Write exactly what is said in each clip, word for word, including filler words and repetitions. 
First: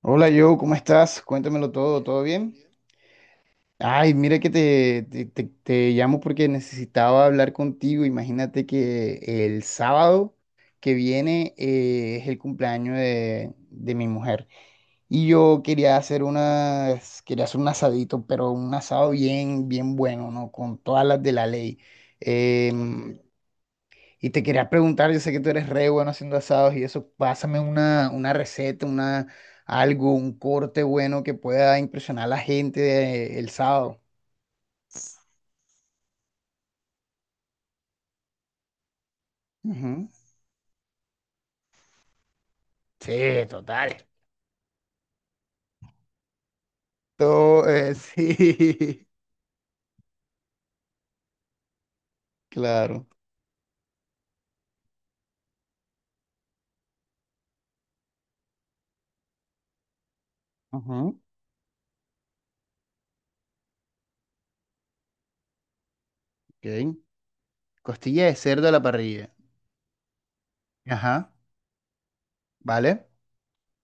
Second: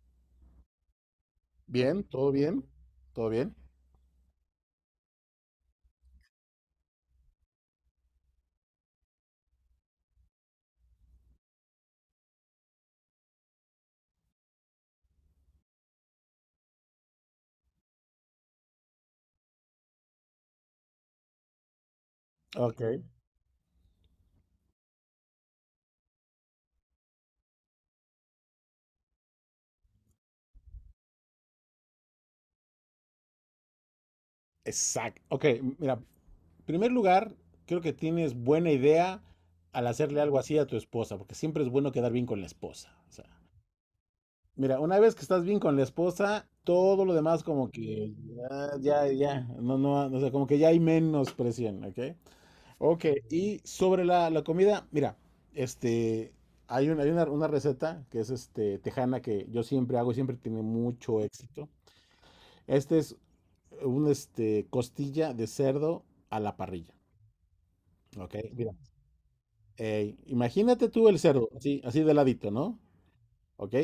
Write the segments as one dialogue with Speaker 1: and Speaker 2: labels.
Speaker 1: Hola Joe, ¿cómo estás? Cuéntamelo todo,
Speaker 2: Bien,
Speaker 1: ¿todo
Speaker 2: todo
Speaker 1: bien?
Speaker 2: bien, todo bien.
Speaker 1: Ay, mira que te, te, te- te llamo porque necesitaba hablar contigo. Imagínate que el sábado que viene eh, es el cumpleaños de, de mi mujer. Y yo quería hacer unas, quería hacer un asadito, pero un asado bien, bien bueno, ¿no? Con todas las de la ley.
Speaker 2: Ok.
Speaker 1: Em, y te quería preguntar, yo sé que tú eres re bueno haciendo asados y eso, pásame una, una receta, una, algo, un corte bueno que pueda impresionar a la gente de- el sábado.
Speaker 2: Exacto. Ok, mira, en primer lugar, creo que tienes buena idea al
Speaker 1: Ujú.
Speaker 2: hacerle algo así a tu esposa, porque siempre es bueno quedar bien con la esposa. O sea,
Speaker 1: Sí, total.
Speaker 2: mira, una vez que estás bien con la esposa, todo lo demás
Speaker 1: Todo,
Speaker 2: como
Speaker 1: eh,
Speaker 2: que ya,
Speaker 1: sí,
Speaker 2: ya, ya, no, no, o sea, como que ya hay menos presión, ¿ok? Ok,
Speaker 1: claro.
Speaker 2: y sobre la, la comida, mira, este, hay, un- hay una, una receta que es este, tejana que yo siempre hago y siempre tiene
Speaker 1: Ujú,
Speaker 2: mucho éxito. Este es un este, costilla de cerdo a la parrilla.
Speaker 1: ok. Costilla
Speaker 2: Ok,
Speaker 1: de cerdo a
Speaker 2: mira.
Speaker 1: la parrilla.
Speaker 2: eh, imagínate tú el
Speaker 1: Ajá,
Speaker 2: cerdo, así, así de ladito, ¿no?
Speaker 1: vale.
Speaker 2: Ok.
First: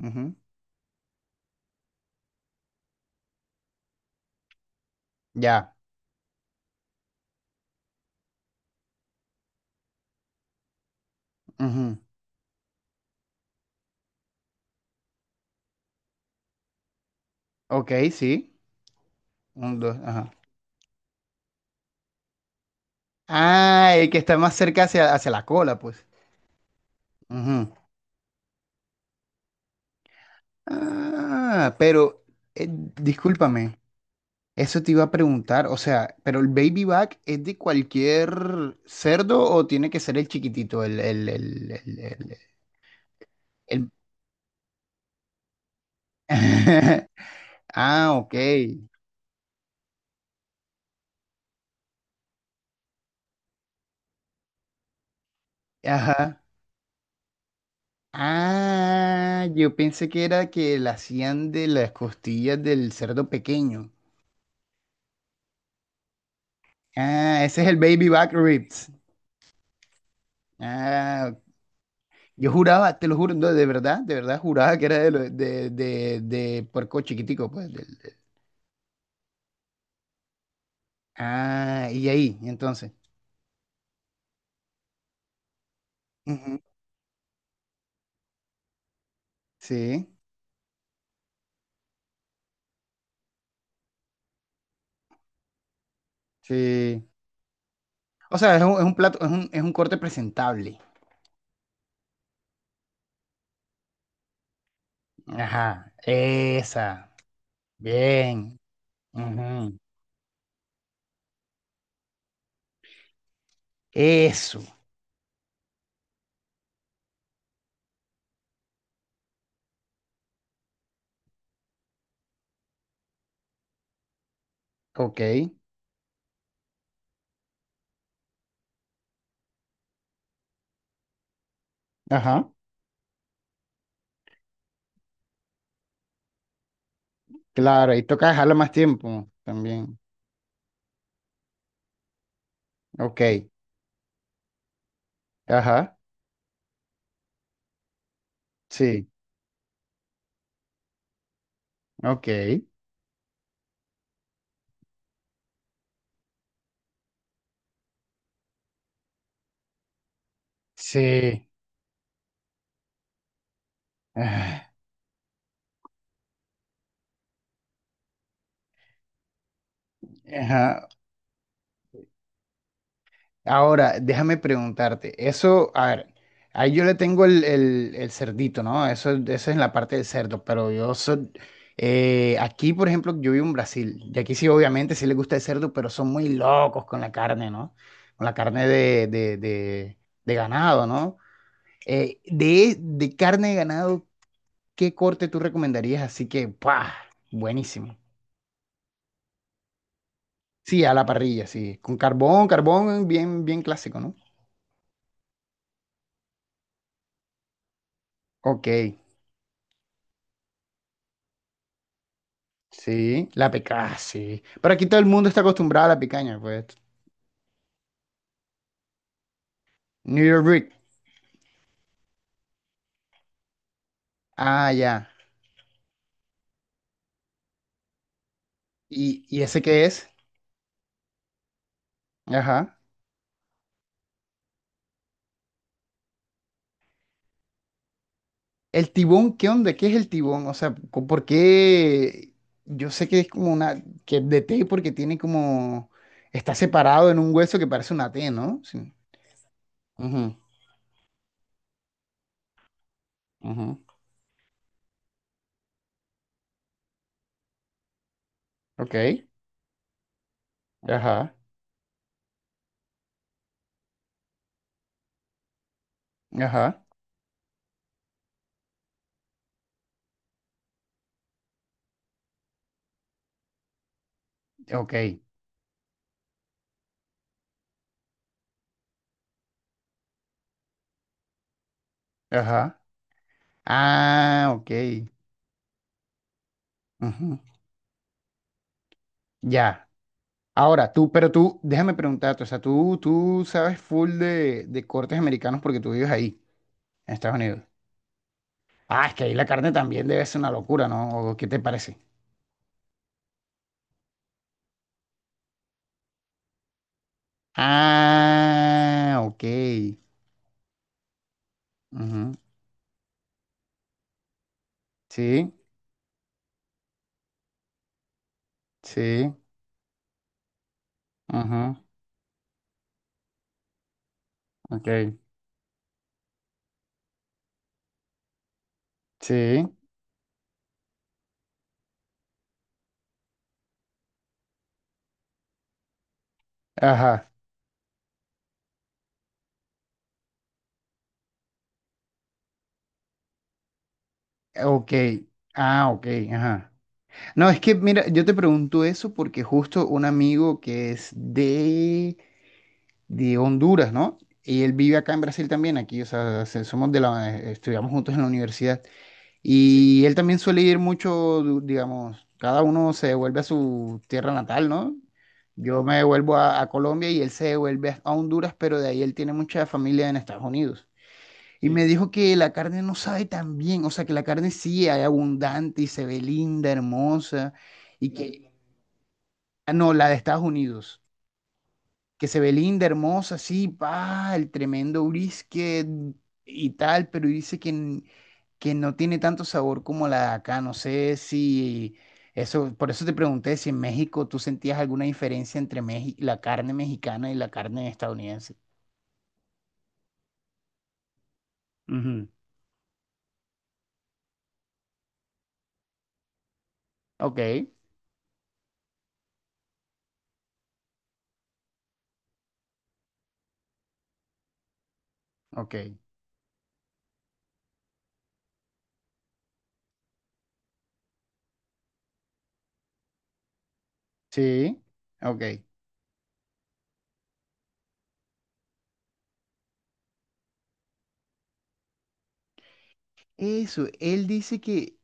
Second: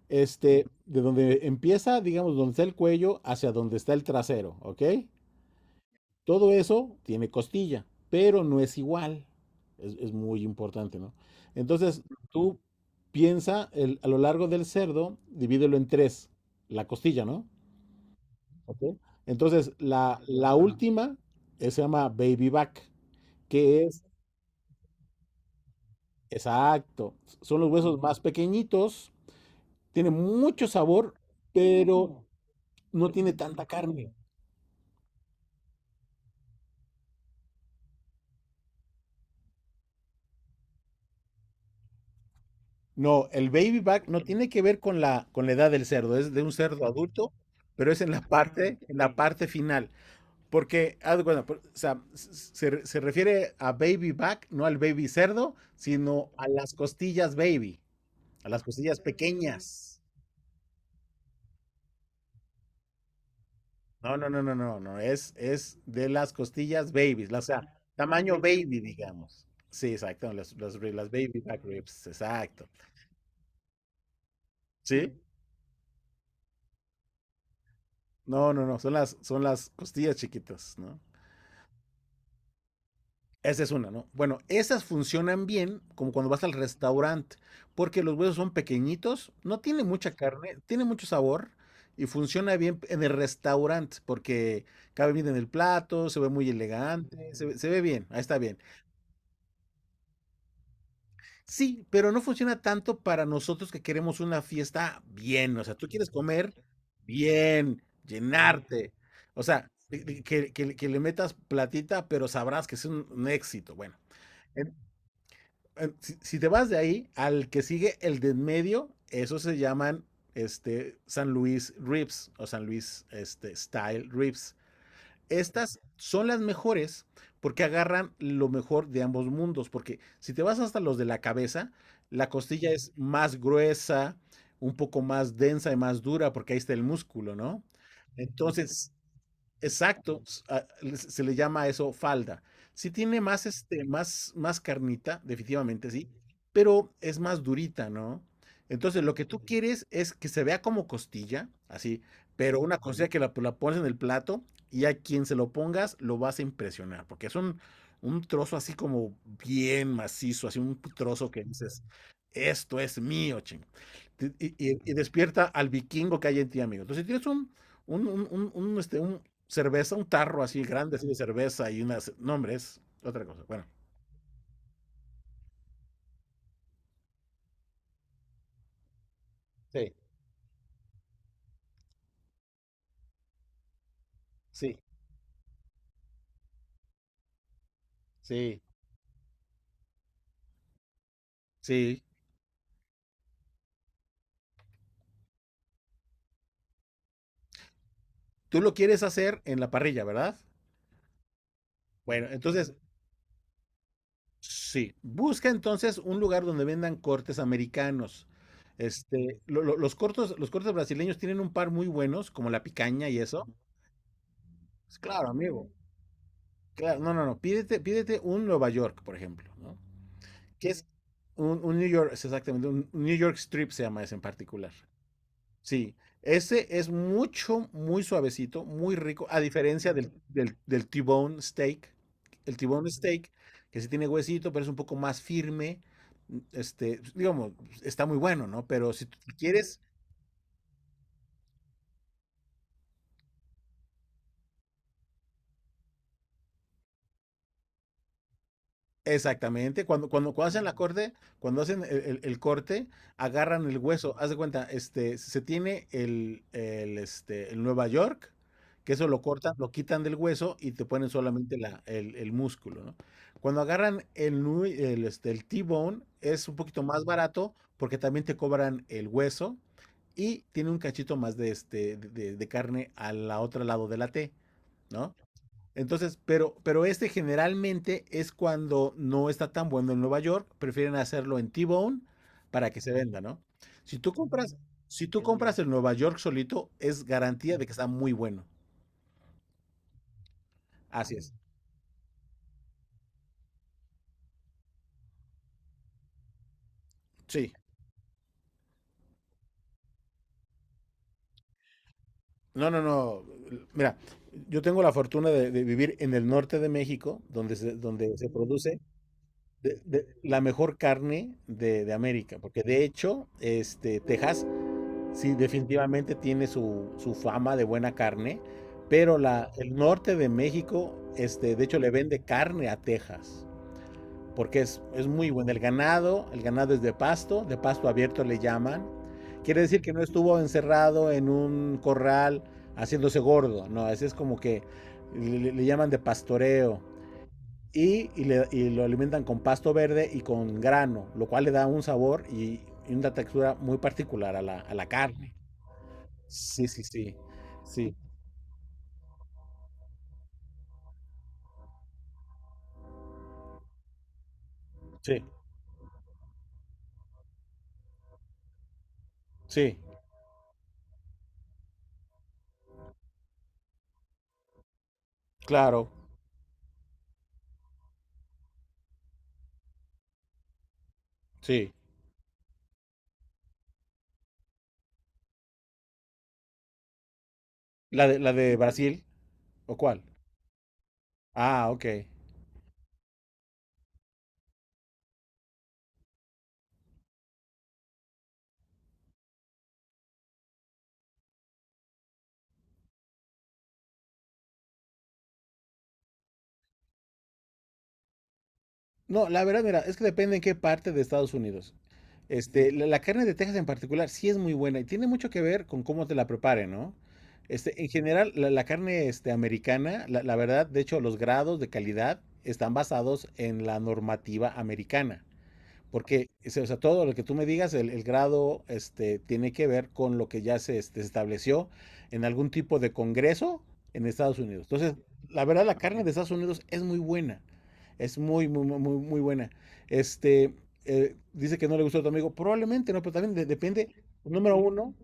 Speaker 1: Ujú,
Speaker 2: Este, de donde empieza, digamos, donde está el cuello, hacia donde está el trasero, ¿ok?
Speaker 1: ya.
Speaker 2: Todo eso tiene costilla, pero no es igual. Es, es muy importante, ¿no?
Speaker 1: Ujú.
Speaker 2: Entonces, tú piensa el- a lo largo del cerdo, divídelo en tres, la costilla, ¿no?
Speaker 1: Ok, sí.
Speaker 2: Ok. Entonces,
Speaker 1: Un, dos,
Speaker 2: la,
Speaker 1: ajá.
Speaker 2: la última eh, se llama baby back, que
Speaker 1: Ah,
Speaker 2: es,
Speaker 1: el que está más cerca hacia, hacia la cola, pues.
Speaker 2: exacto, son
Speaker 1: Ujú.
Speaker 2: los huesos más pequeñitos, tiene mucho sabor,
Speaker 1: Ah, pero
Speaker 2: pero
Speaker 1: eh,
Speaker 2: no tiene tanta
Speaker 1: discúlpame,
Speaker 2: carne.
Speaker 1: eso te iba a preguntar, o sea, ¿pero el baby back es de cualquier cerdo o tiene que ser el chiquitito, el, el, el, el, el-
Speaker 2: No, el baby
Speaker 1: el-
Speaker 2: back no tiene que ver con la, con la edad del cerdo, es de un cerdo adulto, pero es en
Speaker 1: Ah,
Speaker 2: la
Speaker 1: ok,
Speaker 2: parte, en la parte final. Porque, haz de cuenta, por- o sea, se, se refiere a baby back, no al baby cerdo, sino
Speaker 1: ajá.
Speaker 2: a las costillas baby, a las costillas
Speaker 1: Ah, yo
Speaker 2: pequeñas.
Speaker 1: pensé que era que la hacían de las costillas del cerdo pequeño.
Speaker 2: No, no, no, no, no, no, es, es de las costillas babies, la- o
Speaker 1: Ah, ese
Speaker 2: sea,
Speaker 1: es el baby back
Speaker 2: tamaño baby,
Speaker 1: ribs.
Speaker 2: digamos. Sí, exacto, las, las, ri- las
Speaker 1: Ah,
Speaker 2: baby back ribs,
Speaker 1: yo
Speaker 2: exacto.
Speaker 1: juraba, te lo juro, no, de verdad, de verdad juraba que era de,
Speaker 2: ¿Sí?
Speaker 1: lo- de, de, de puerco chiquitico, pues. del- del-
Speaker 2: No, no, no, son las, son las costillas chiquitas, ¿no?
Speaker 1: Ah, y ahí, entonces.
Speaker 2: Esa es una, ¿no? Bueno, esas funcionan bien como cuando vas al
Speaker 1: Ujú.
Speaker 2: restaurante, porque los huesos son pequeñitos, no tiene
Speaker 1: Sí,
Speaker 2: mucha carne, tiene mucho sabor y funciona bien en el restaurante porque cabe bien en el plato, se ve muy
Speaker 1: sí.
Speaker 2: elegante, se, ve- se ve bien, ahí
Speaker 1: O
Speaker 2: está
Speaker 1: sea,
Speaker 2: bien.
Speaker 1: es un, es un plato, es un, es un corte presentable.
Speaker 2: Sí, pero no funciona tanto para nosotros que queremos una fiesta bien. O sea, tú
Speaker 1: Ajá,
Speaker 2: quieres comer
Speaker 1: esa.
Speaker 2: bien,
Speaker 1: Bien.
Speaker 2: llenarte. O sea,
Speaker 1: Ujú.
Speaker 2: que, que- que- que le metas platita, pero sabrás que es un, un éxito. Bueno,
Speaker 1: Eso.
Speaker 2: en- en- si, si te vas de ahí al que sigue el de en medio, esos se llaman este, San Luis Ribs o San Luis este, Style Ribs.
Speaker 1: Ok.
Speaker 2: Estas son las mejores porque agarran lo mejor de ambos mundos, porque si te vas hasta los de la cabeza, la
Speaker 1: Ajá.
Speaker 2: costilla es más gruesa, un poco más densa y más dura, porque ahí está el músculo, ¿no?
Speaker 1: Claro, y toca dejarlo más
Speaker 2: Entonces,
Speaker 1: tiempo también.
Speaker 2: exacto, s- a- le- se le llama a eso falda. Sí tiene más,
Speaker 1: Ok.
Speaker 2: este, más, más carnita, definitivamente
Speaker 1: Ajá.
Speaker 2: sí, pero es más durita, ¿no? Entonces,
Speaker 1: Sí.
Speaker 2: lo que tú, ujú, quieres es que se vea como costilla, así,
Speaker 1: Ok.
Speaker 2: pero una costilla que la, la pones en el plato y a quien se lo pongas lo vas a impresionar, porque es un, un trozo así como bien macizo, así un trozo que
Speaker 1: Sí.
Speaker 2: dices, esto es mío, ching. Te- Y,
Speaker 1: Ah,
Speaker 2: y- y despierta al vikingo que hay en ti, amigo. Entonces, si tienes un, un, un, un- un, este, un cerveza, un tarro así
Speaker 1: ajá.
Speaker 2: grande, así de cerveza y unas. No, hombre, es otra cosa. Bueno,
Speaker 1: Ahora, déjame preguntarte, eso, a ver, ahí yo le tengo el, el- el cerdito, ¿no? Eso, eso es la
Speaker 2: sí,
Speaker 1: parte del cerdo, pero yo soy, eh, aquí, por ejemplo, yo vivo en Brasil, y aquí sí,
Speaker 2: sí,
Speaker 1: obviamente, sí le gusta el cerdo, pero son muy locos con la carne, ¿no? Con la
Speaker 2: sí,
Speaker 1: carne de, de- de- de ganado, ¿no?
Speaker 2: sí.
Speaker 1: Eh, de, de carne de ganado, ¿qué corte tú recomendarías? Así que, ¡pah! Buenísimo.
Speaker 2: Tú lo quieres hacer en la parrilla, ¿verdad?
Speaker 1: Sí, a la parrilla, sí, con
Speaker 2: Bueno,
Speaker 1: carbón,
Speaker 2: entonces,
Speaker 1: carbón bien, bien clásico, ¿no?
Speaker 2: sí. Busca entonces un lugar donde vendan cortes americanos.
Speaker 1: Ok.
Speaker 2: Este, lo- lo- los cortos, los cortes brasileños tienen un par muy buenos, como la picaña y
Speaker 1: Sí,
Speaker 2: eso.
Speaker 1: la picaña, sí. Pero aquí
Speaker 2: Pues,
Speaker 1: todo el mundo
Speaker 2: claro,
Speaker 1: está
Speaker 2: amigo.
Speaker 1: acostumbrado a la picaña, pues.
Speaker 2: Claro, no, no, no. Pídete, pídete un Nueva York, por ejemplo, ¿no?
Speaker 1: New York
Speaker 2: Que
Speaker 1: Brick.
Speaker 2: es un, un New York, es exactamente, un un New York Strip se llama ese en
Speaker 1: Ah,
Speaker 2: particular.
Speaker 1: ya.
Speaker 2: Sí, ese es mucho, muy suavecito, muy
Speaker 1: ¿Y,
Speaker 2: rico, a
Speaker 1: y ese qué
Speaker 2: diferencia
Speaker 1: es?
Speaker 2: del, del, del T-bone steak. El
Speaker 1: Ajá.
Speaker 2: T-bone steak, que sí tiene huesito, pero es un poco más firme. mm, Este, digamos, está muy bueno, ¿no?
Speaker 1: El
Speaker 2: Pero si tú
Speaker 1: tibón, ¿qué onda?
Speaker 2: quieres.
Speaker 1: ¿Qué es el tibón? O sea, co- ¿por qué? Yo sé que es como una, que es de T porque tiene como, está separado en un hueso que parece una T, ¿no? Sí.
Speaker 2: Exactamente, cuando, cuando,
Speaker 1: Ujú,
Speaker 2: cuando hacen la corte, cuando hacen el, el- el corte, agarran el
Speaker 1: ujú.
Speaker 2: hueso. Haz de cuenta, este, se tiene el, el, este, el Nueva York, que eso lo
Speaker 1: Ok.
Speaker 2: cortan, lo quitan del hueso y te ponen
Speaker 1: Ajá.
Speaker 2: solamente la, el, el músculo, ¿no? Cuando agarran el, nu- el, este, el T-bone, es un poquito
Speaker 1: Ajá.
Speaker 2: más barato porque también te cobran el hueso y tiene un cachito más de, este, de, de- de carne al otro lado de la T, ¿no?
Speaker 1: Ok.
Speaker 2: Entonces, pero, pero este generalmente es cuando no está tan bueno en Nueva York, prefieren hacerlo en T-Bone para
Speaker 1: Ajá.
Speaker 2: que se venda, ¿no? Si tú
Speaker 1: Ah,
Speaker 2: compras,
Speaker 1: ok.
Speaker 2: si tú compras el Nueva York solito, es
Speaker 1: Ujú.
Speaker 2: garantía de que está muy bueno.
Speaker 1: Ya. Ahora, tú,
Speaker 2: Así
Speaker 1: pero
Speaker 2: es.
Speaker 1: tú, déjame preguntarte, o sea, tú, tú sabes full de, de cortes americanos porque tú vives ahí, en Estados
Speaker 2: Sí.
Speaker 1: Unidos. Ah, es que ahí la carne también debe ser una locura, ¿no? ¿O qué te parece?
Speaker 2: No, no, no. Mira, yo tengo la fortuna de, de vivir en el norte de México, donde se, donde se produce
Speaker 1: Ah, ok.
Speaker 2: de- de- la mejor carne de, de
Speaker 1: Ujú.
Speaker 2: América, porque de hecho, este, Texas. Sí,
Speaker 1: Sí,
Speaker 2: definitivamente tiene su, su fama de buena carne, pero
Speaker 1: sí.
Speaker 2: la, el norte de México, este, de hecho,
Speaker 1: Ajá.
Speaker 2: le vende carne a Texas, porque es, es
Speaker 1: Ok.
Speaker 2: muy bueno. El ganado, el ganado es de pasto, de pasto abierto le llaman. Quiere
Speaker 1: Sí.
Speaker 2: decir que no estuvo encerrado en un corral haciéndose gordo, no, ese es como que le, le llaman de pastoreo.
Speaker 1: Ajá.
Speaker 2: Y, y, le- y lo alimentan con pasto verde y con grano, lo cual le da un sabor y, y una textura muy particular a la, a la
Speaker 1: Ok.
Speaker 2: carne.
Speaker 1: Ah, ok.
Speaker 2: Sí,
Speaker 1: Ajá.
Speaker 2: sí, sí.
Speaker 1: No, es que,
Speaker 2: Sí,
Speaker 1: mira, yo te pregunto eso porque justo un amigo que es de... de Honduras, ¿no? Y él vive acá en
Speaker 2: sí,
Speaker 1: Brasil también, aquí, o sea, se- somos de la, eh, estudiamos juntos en la universidad.
Speaker 2: sí,
Speaker 1: Y él también suele ir mucho, du- digamos, cada uno se devuelve a su tierra natal, ¿no? Yo
Speaker 2: claro,
Speaker 1: me devuelvo a, a Colombia y él se devuelve a a Honduras, pero de ahí él tiene mucha familia en Estados Unidos. Y sí,
Speaker 2: sí.
Speaker 1: me dijo que la carne no sabe tan bien, o sea, que la carne sí es abundante y se ve linda, hermosa,
Speaker 2: ¿La
Speaker 1: y
Speaker 2: de, la
Speaker 1: que...
Speaker 2: de Brasil?
Speaker 1: Ah,
Speaker 2: ¿O
Speaker 1: no,
Speaker 2: cuál?
Speaker 1: la de Estados Unidos
Speaker 2: Ah, ok.
Speaker 1: que se ve linda, hermosa, sí, pa, el tremendo brisket y tal, pero dice que, n- que no tiene tanto sabor como la de acá. No sé si eso, por eso te pregunté si en México tú sentías alguna diferencia entre Meji- la carne mexicana y la carne estadounidense.
Speaker 2: No, la verdad, mira, es que depende en qué parte de Estados Unidos.
Speaker 1: Ujú.
Speaker 2: Este, la, la carne de Texas en particular sí es muy buena y tiene mucho que ver con cómo te la preparen, ¿no?
Speaker 1: Ok,
Speaker 2: Este, en general, la, la carne este, americana, la, la verdad, de hecho, los grados de calidad están basados en la normativa americana.
Speaker 1: ok.
Speaker 2: Porque, o sea, todo lo que tú me digas, el, el grado este, tiene que ver con lo que ya se este, estableció en algún tipo de congreso en Estados Unidos.
Speaker 1: Sí,
Speaker 2: Entonces,
Speaker 1: ok.
Speaker 2: la verdad, la carne de Estados Unidos es muy buena. Es muy, muy, muy, muy muy buena. Este, eh, dice que no le gustó a tu amigo. Probablemente no, pero también de-
Speaker 1: Eso,
Speaker 2: depende.
Speaker 1: él
Speaker 2: Número
Speaker 1: dice
Speaker 2: uno.
Speaker 1: que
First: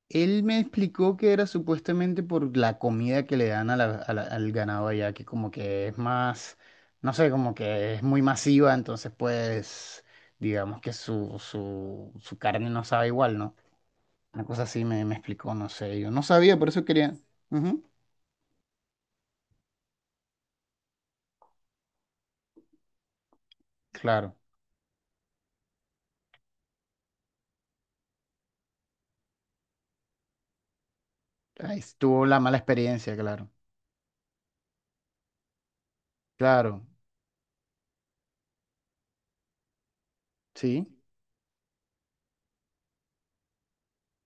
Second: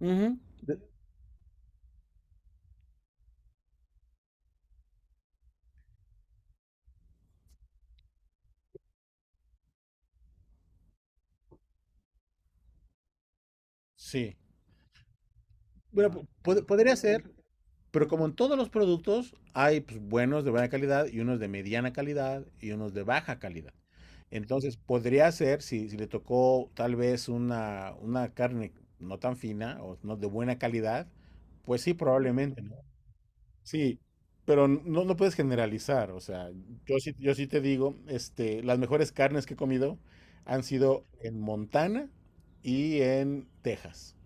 Speaker 2: Ujú,
Speaker 1: él me
Speaker 2: de-
Speaker 1: explicó que era supuestamente por la comida que le dan a la- a la- al ganado allá, que como que es más, no sé, como que es muy masiva, entonces pues digamos que su, su, su carne no sabe igual, ¿no?
Speaker 2: sí.
Speaker 1: Una cosa así me, me explicó, no sé,
Speaker 2: Bueno,
Speaker 1: yo no
Speaker 2: po-
Speaker 1: sabía,
Speaker 2: pod-
Speaker 1: por eso
Speaker 2: podría
Speaker 1: quería...
Speaker 2: ser.
Speaker 1: Ujú,
Speaker 2: Pero como en todos los productos, hay pues, buenos de buena calidad y unos de mediana calidad y unos de baja calidad.
Speaker 1: claro,
Speaker 2: Entonces, podría ser, si, si le tocó tal vez una, una carne no tan fina o no de buena calidad,
Speaker 1: ahí
Speaker 2: pues sí,
Speaker 1: estuvo la mala
Speaker 2: probablemente, ¿no?
Speaker 1: experiencia, claro,
Speaker 2: Sí, pero no, no puedes generalizar, o sea,
Speaker 1: claro,
Speaker 2: yo sí, yo sí te digo, este, las mejores carnes que he comido han
Speaker 1: sí,
Speaker 2: sido en Montana y en Texas.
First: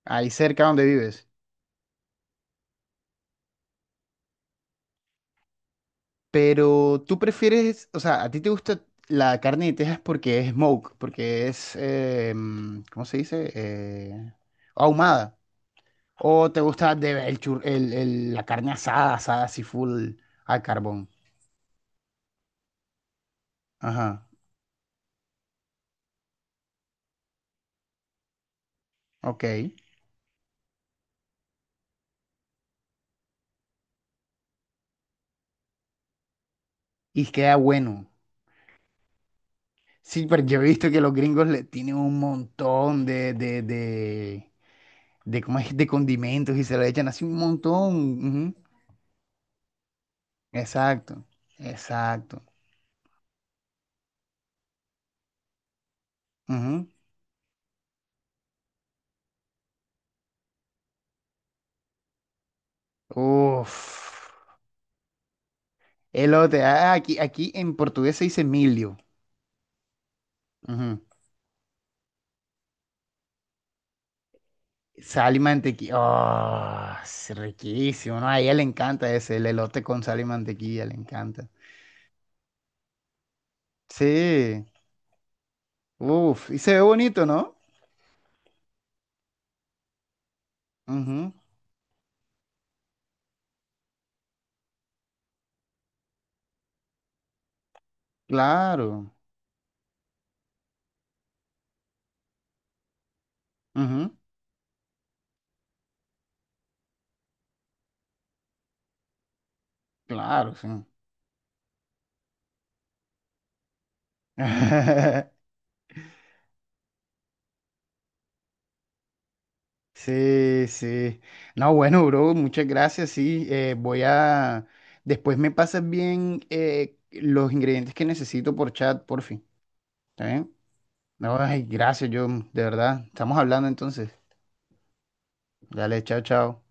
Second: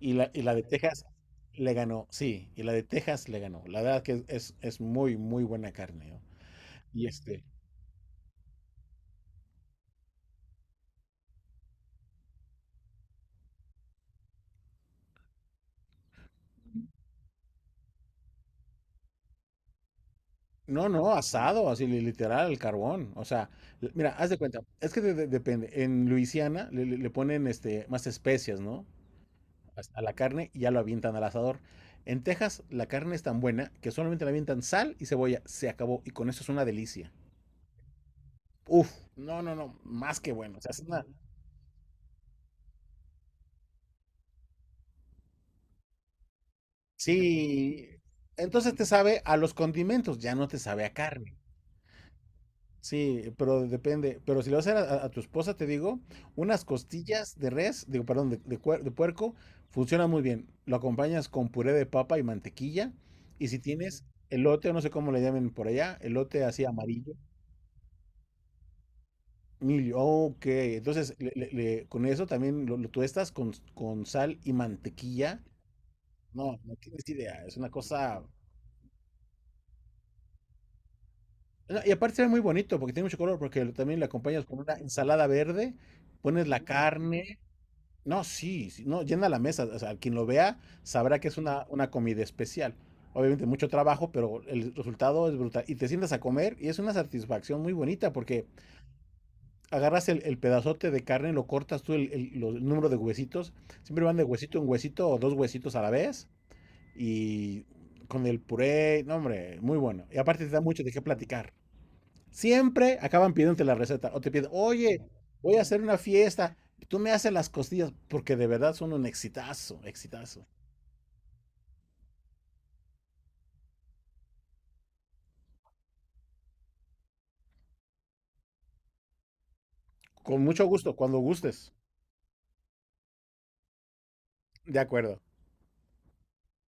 Speaker 2: Y
Speaker 1: ahí
Speaker 2: la, y la de
Speaker 1: cerca donde
Speaker 2: Texas
Speaker 1: vives.
Speaker 2: le ganó, sí, y la de Texas le ganó. La verdad que es, es muy, muy buena carne, ¿no?
Speaker 1: Pero
Speaker 2: Y
Speaker 1: tú
Speaker 2: este,
Speaker 1: prefieres, o sea, a ti te gusta la carne de Texas porque es smoke, porque es, eh, mm, ¿cómo se dice? Eh, ahumada. O te gusta de, el chur- el- el- la carne asada, asada así full al
Speaker 2: no,
Speaker 1: carbón.
Speaker 2: no, asado, así li- literal, al carbón. O sea, l- mira,
Speaker 1: Ajá,
Speaker 2: haz de cuenta, es que de- de- depende. En Luisiana le, le- le ponen este, más especias, ¿no?
Speaker 1: ok.
Speaker 2: As- A la carne y ya lo avientan al asador. En Texas la carne es tan buena que solamente le avientan sal y cebolla. Se acabó. Y con eso es una delicia.
Speaker 1: Y queda bueno.
Speaker 2: Uf, no, no, no, más
Speaker 1: Sí,
Speaker 2: que
Speaker 1: pero
Speaker 2: bueno.
Speaker 1: yo
Speaker 2: O
Speaker 1: he
Speaker 2: sea, es
Speaker 1: visto que
Speaker 2: una.
Speaker 1: los gringos le tienen un montón de, de, de, de, ¿cómo es? De condimentos y se lo echan así un
Speaker 2: Sí,
Speaker 1: montón. Ujú.
Speaker 2: entonces te sabe a los condimentos, ya no te sabe a
Speaker 1: Exacto,
Speaker 2: carne.
Speaker 1: exacto.
Speaker 2: Sí, pero depende. Pero si lo vas a hacer a, a tu esposa, te digo, unas
Speaker 1: Ujú.
Speaker 2: costillas de res, digo, perdón, de, de cuer- de puerco, funciona muy bien. Lo acompañas con puré de papa y mantequilla. Y si tienes
Speaker 1: Uf.
Speaker 2: elote, o no sé cómo le llamen por allá, elote
Speaker 1: Elote,
Speaker 2: así
Speaker 1: ah,
Speaker 2: amarillo,
Speaker 1: aquí, aquí en portugués se dice milho.
Speaker 2: milio, ok.
Speaker 1: Ujú.
Speaker 2: Entonces, le- le- le- con eso también lo, lo tuestas con, con sal y
Speaker 1: Sal y
Speaker 2: mantequilla.
Speaker 1: mantequilla.
Speaker 2: No, no
Speaker 1: Oh,
Speaker 2: tienes
Speaker 1: es
Speaker 2: idea, es una
Speaker 1: riquísimo,
Speaker 2: cosa.
Speaker 1: ¿no? A ella le encanta ese, el elote con sal y mantequilla, le encanta.
Speaker 2: No, y aparte se ve muy bonito porque tiene mucho color, porque lo- también le acompañas con
Speaker 1: Sí,
Speaker 2: una ensalada verde, pones
Speaker 1: uff, y
Speaker 2: la
Speaker 1: se ve bonito,
Speaker 2: carne.
Speaker 1: ¿no?
Speaker 2: No, sí, sí, no, llena la mesa. O sea, quien lo vea sabrá que
Speaker 1: Ujú,
Speaker 2: es una, una comida especial. Obviamente mucho trabajo, pero el resultado es brutal. Y te sientas a comer y es una satisfacción muy bonita porque
Speaker 1: claro,
Speaker 2: agarras el, el pedazote de carne, lo cortas tú el, el- lo- el número de huesitos. Siempre
Speaker 1: ujú,
Speaker 2: van de huesito en huesito o dos huesitos a la vez. Y con el puré, no, hombre, muy bueno. Y aparte te
Speaker 1: claro,
Speaker 2: da
Speaker 1: sí.
Speaker 2: mucho de qué platicar. Siempre acaban pidiéndote la receta o te piden, oye, voy a hacer una fiesta, tú me haces las costillas porque de verdad son un exitazo, exitazo.
Speaker 1: Sí, sí. No, bueno, bro, muchas gracias, sí. Eh, voy a... Después me pasas bien eh, los ingredientes que necesito por chat, por fin. ¿Está
Speaker 2: Con
Speaker 1: bien?
Speaker 2: mucho gusto, cuando
Speaker 1: No, ay,
Speaker 2: gustes.
Speaker 1: gracias, yo, de verdad. Estamos hablando entonces.
Speaker 2: De acuerdo.
Speaker 1: Dale, chao, chao.